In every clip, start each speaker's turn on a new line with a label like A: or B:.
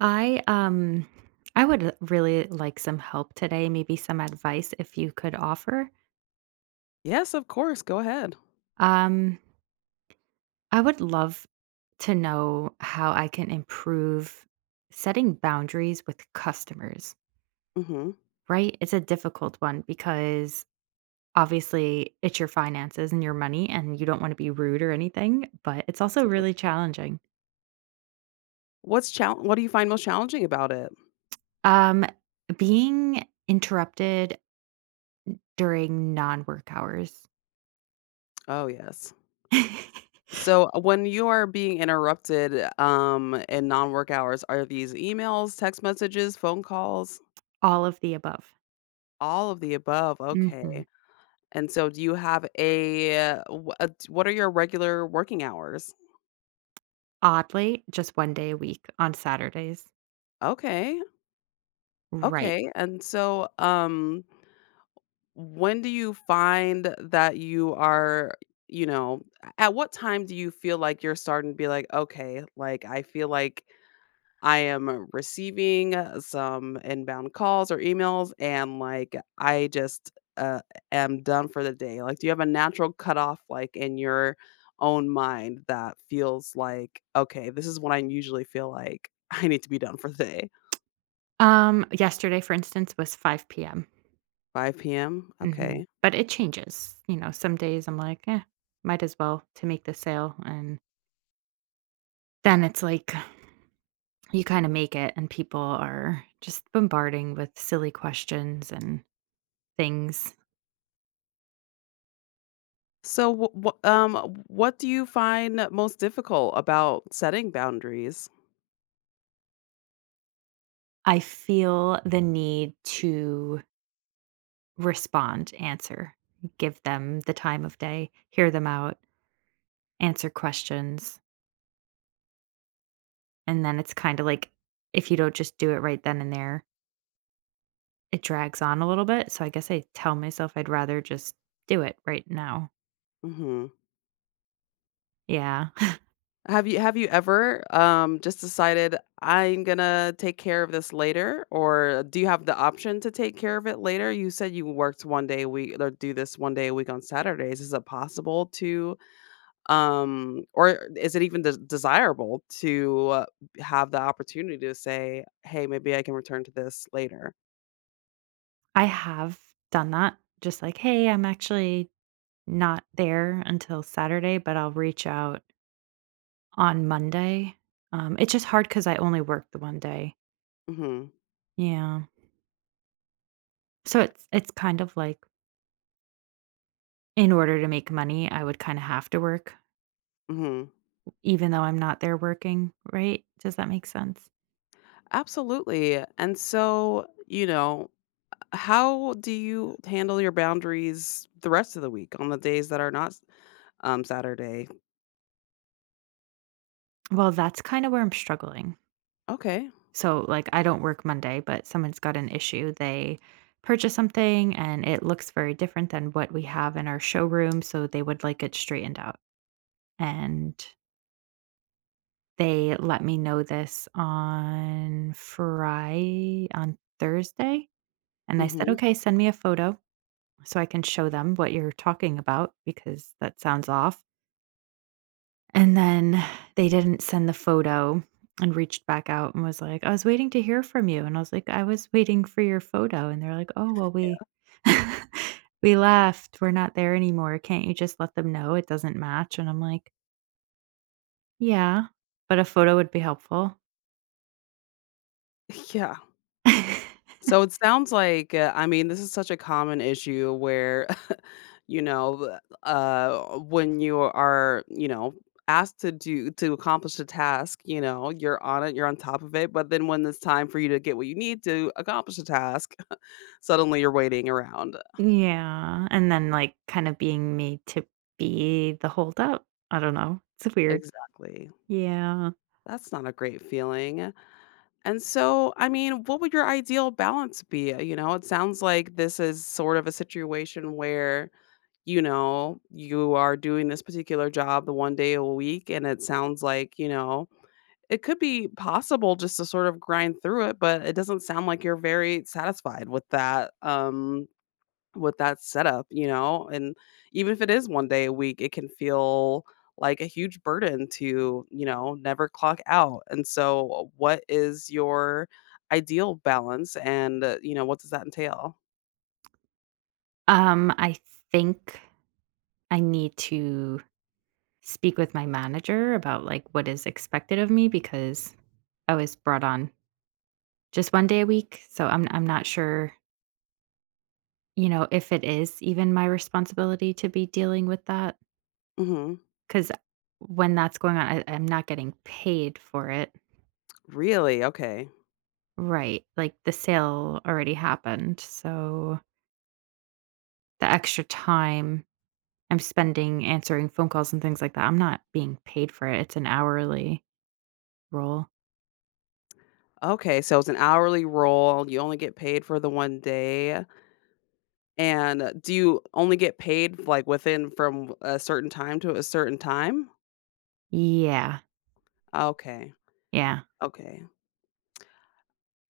A: I I would really like some help today, maybe some advice if you could offer.
B: Yes, of course, go ahead.
A: Um I would love to know how I can improve setting boundaries with customers,
B: Mhm,
A: right? It's a difficult one because obviously it's your finances and your money and you don't want to be rude or anything, but it's also
B: absolutely.
A: really challenging.
B: What do you find most challenging about it?
A: Um being interrupted during non-work hours.
B: Oh, yes. So, when you are being interrupted, in non-work hours, are these emails, text messages, phone calls?
A: All of the above.
B: All of the above,
A: Mhm.
B: okay. And so do you have a wh what are your regular working hours?
A: Oddly, just one day a week on Saturdays.
B: Okay,
A: Right.
B: okay, and so, when do you find that you are, you know, at what time do you feel like you're starting to be like, "Okay, like, I feel like I am receiving, some inbound calls or emails, and, like, I just, am done for the day." Like, do you have a natural cutoff, like, in your own mind that feels like, "Okay, this is when I usually feel like I need to be done for the day."
A: Yesterday, for instance, was 5 PM.
B: 5 PM?
A: Mhm.
B: Okay.
A: But it changes, you know, some days I'm like, "Eh, might as well to make the sale," and then it's like you kinda make it and people are just bombarding with silly questions and things.
B: So, what do you find most difficult about setting boundaries?
A: I feel the need to respond, answer, give them the time of day, hear them out, answer questions. And then it's kinda like, if you don't just do it right then and there, it drags on a little bit, so I guess I tell myself I'd rather just do it right now.
B: Hmm.
A: Yeah.
B: Have you ever just decided I'm gonna take care of this later, or do you have the option to take care of it later? You said you worked one day a week, or do this one day a week on Saturdays. Is it possible to, or is it even desirable to, have the opportunity to say, hey, maybe I can return to this later?
A: I have done that, just like, "Hey, I'm actually not there until Saturday, but I'll reach out on Monday." It's just hard because I only work the one day.
B: Hmm.
A: Yeah. So it's kind of like, in order to make money, I would kinda have to work,
B: Hmm.
A: even though I'm not there working, right? Does that make sense?
B: Absolutely. And so, you know, how do you handle your boundaries the rest of the week on the days that are not, Saturday?
A: Well, that's kinda where I'm struggling.
B: Okay.
A: So, like, I don't work Monday, but someone's got an issue. They purchase something and it looks very different than what we have in our showroom. So, they would like it straightened out. And they let me know this on Friday, on Thursday. And I said,
B: Mhm.
A: okay, send me a photo so I can show them what you're talking about because that sounds off. And then they didn't send the photo and reached back out and was like, "I was waiting to hear from you." And I was like, "I was waiting for your photo." And they're like, "Oh, well,
B: Yeah.
A: we we left. We're not there anymore. Can't you just let them know it doesn't match?" And I'm like, "Yeah, but a photo would be helpful."
B: Yeah. So it sounds like, I mean, this is such a common issue where you know, when you are, you know, asked to accomplish a task, you know, you're on it, you're on top of it, but then when it's time for you to get what you need to accomplish a task, suddenly you're waiting around.
A: Yeah, and then, like, kind of being made to be the holdup. I don't know. It's weird.
B: Exactly.
A: Yeah.
B: That's not a great feeling. And so, I mean, what would your ideal balance be? You know, it sounds like this is sort of a situation where, you know, you are doing this particular job the one day a week. And it sounds like, you know, it could be possible just to sort of grind through it, but it doesn't sound like you're very satisfied with that. With that setup, you know? And even if it is 1 day a week, it can feel like a huge burden to, you know, never clock out. And so what is your ideal balance and, you know, what does that entail?
A: I think I need to speak with my manager about like what is expected of me because I was brought on just one day a week, so I'm not sure, you know, if it is even my responsibility to be dealing with that
B: Mhm.
A: cuz when that's going on I'm not getting paid for it.
B: Really? Okay.
A: Right. Like the sale already happened. So the extra time I'm spending answering phone calls and things like that, I'm not being paid for it. It's an hourly role.
B: Okay, so it's an hourly role, you only get paid for the 1 day, and do you only get paid, like, within from a certain time to a certain time?
A: Yeah.
B: Okay,
A: Yeah.
B: okay.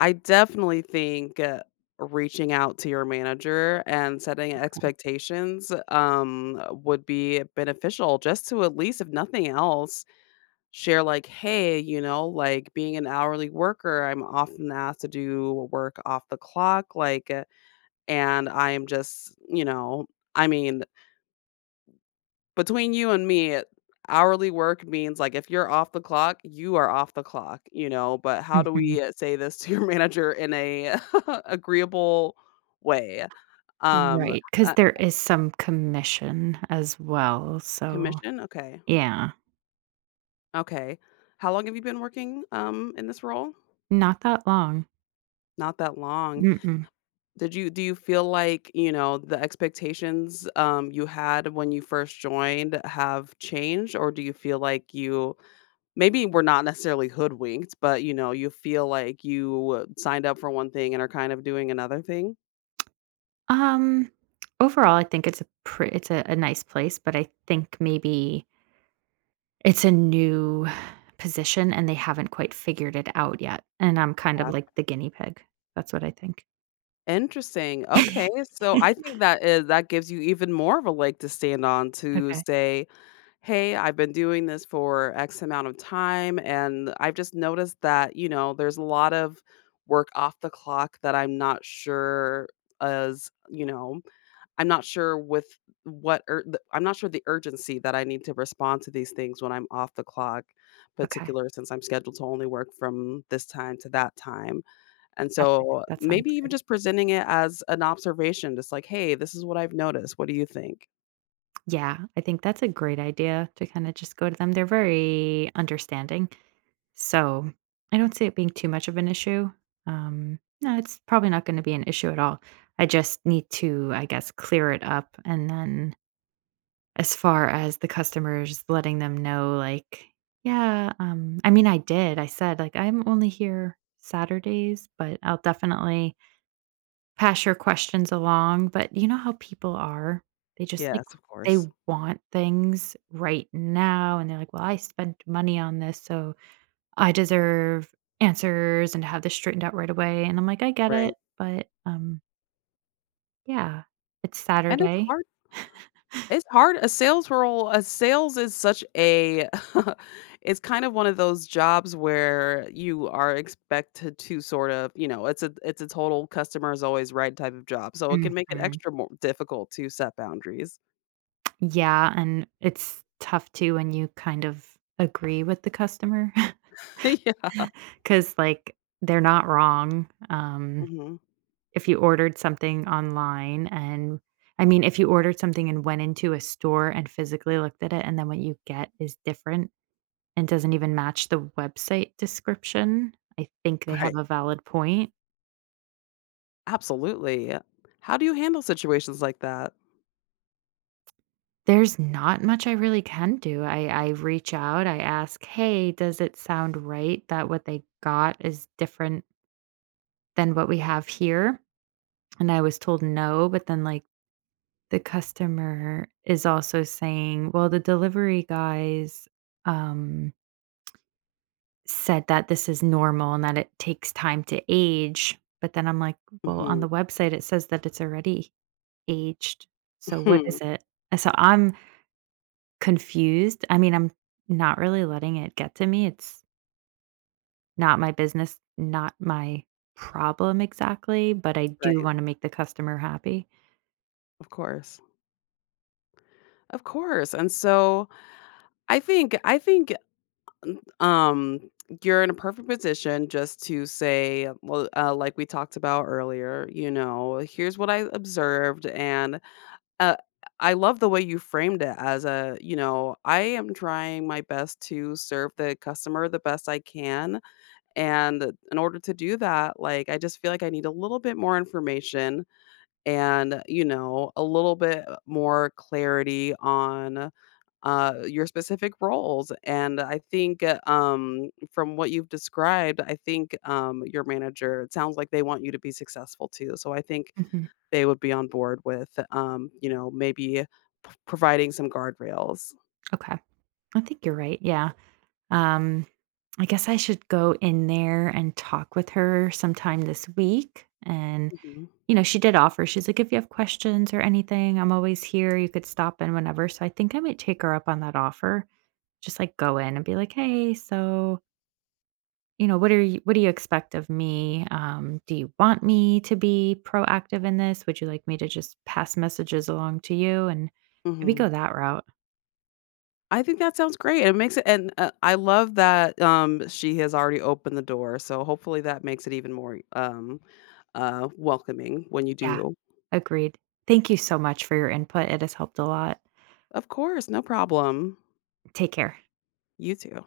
B: I definitely think, reaching out to your manager and setting expectations, would be beneficial just to at least, if nothing else, share like, "Hey, you know, like being an hourly worker, I'm often asked to do work off the clock, like, and I am just, you know." I mean, between you and me, hourly work means, like, if you're off the clock, you are off the clock, you know, but how do
A: Mhm.
B: we, say this to your manager in a agreeable way? Um,
A: Right, because
B: uh,
A: there is some commission as well, so
B: Commission? Okay,
A: yeah,
B: okay. How long have you been working, in this role?
A: not that long.
B: Not that long.
A: Mm-mm.
B: Did you Do you feel like, you know, the expectations, you had when you first joined have changed, or do you feel like you, maybe we're not necessarily hoodwinked, but, you know, you feel like you signed up for one thing and are kind of doing another thing?
A: Um, overall, I think it's a pre it's a nice place, but I think maybe it's a new position and they haven't quite figured it out yet, and I'm kind of
B: Yeah.
A: like the guinea pig. That's what I think.
B: Interesting, okay, so I think that gives you even more of a leg to stand on to
A: Okay,
B: say, "Hey, I've been doing this for X amount of time, and I've just noticed that, you know, there's a lot of work off the clock that I'm not sure as," you know, I'm not sure with I'm not sure the urgency that I need to respond to these things when I'm off the clock,
A: okay.
B: particular since I'm scheduled to only work from this time to that time, and
A: That's
B: so
A: that sounds
B: maybe even
A: good.
B: just presenting it as an observation, just like, "Hey, this is what I've noticed. What do you think?"
A: Yeah, I think that's a great idea to kinda just go to them. They're very understanding. So, I don't see it being too much of an issue. No, it's probably not gonna be an issue at all. I just need to, I guess, clear it up, and then as far as the customers, letting them know, like, "Yeah, I mean, I did, I said, like, "I'm only here Saturdays, but I'll definitely pass your questions along," but you know how people are? They just, like
B: Yes, of
A: they
B: course.
A: want things right now, and they're like, "Well, I spent money on this, so" I deserve answers and to have this straightened out right away, and I'm like, "I get
B: Right.
A: it," but, yeah, it's
B: And it's
A: Saturday.
B: hard. It's hard. A sales is such a it's kind of one of those jobs where you are expected to sort of, you know, it's a total customer is always right type of job. So it can make it
A: Mhm.
B: extra more difficult to set boundaries.
A: Yeah, and it's tough too when you kind of agree with the customer
B: Yeah.
A: because, like, they're not wrong,
B: Hmm.
A: if you ordered something online and I mean, if you ordered something and went into a store and physically looked at it and then what you get is different and doesn't even match the website description, I think they have
B: Right.
A: a valid point.
B: Absolutely. How do you handle situations like that?
A: There's not much I really can do. I reach out, I ask, "Hey, does it sound right that what they got is different than what we have here?" And I was told no, but then, like, the customer is also saying, "Well, the delivery guys, um, said that this is normal and that it takes time to age." But then I'm like, "Well, on
B: Hmm.
A: the website, it says that it's already aged, so what is it?" And so I'm confused? I mean, I'm not really letting it get to me. It's not my business, not my problem exactly, but I do
B: Right.
A: wanna make the customer happy.
B: Of course. Of course. And so I think Um, you're in a perfect position just to say, well, like we talked about earlier, you know, here's what I observed. And uh, I love the way you framed it as a, you know, I am trying my best to serve the customer the best I can. And in order to do that, like, I just feel like I need a little bit more information and, you know, a little bit more clarity on, your specific roles. And I think, from what you've described, I think your manager, it sounds like they want you to be successful too. So I think
A: Mhm.
B: they would be on board with, you know, maybe providing some guardrails.
A: Okay. I think you're right, yeah. Um, I guess I should go in there and talk with her sometime this week, and,
B: Hmm.
A: you know, she did offer, she's like, "If you have questions or anything, I'm always here. You could stop in whenever." So I think I might take her up on that offer. Just, like, go in and be like, "Hey, so" you know, what are you what do you expect of me? Do you want me to be proactive in this? Would you like me to just pass messages along to you and maybe
B: Hmm.
A: go that route?
B: I think that sounds great. It makes it, and I love that she has already opened the door. So hopefully that makes it even more, welcoming when you
A: Yeah,
B: do.
A: agreed. Thank you so much for your input. It has helped a lot.
B: Of course, no problem.
A: Take care.
B: You too.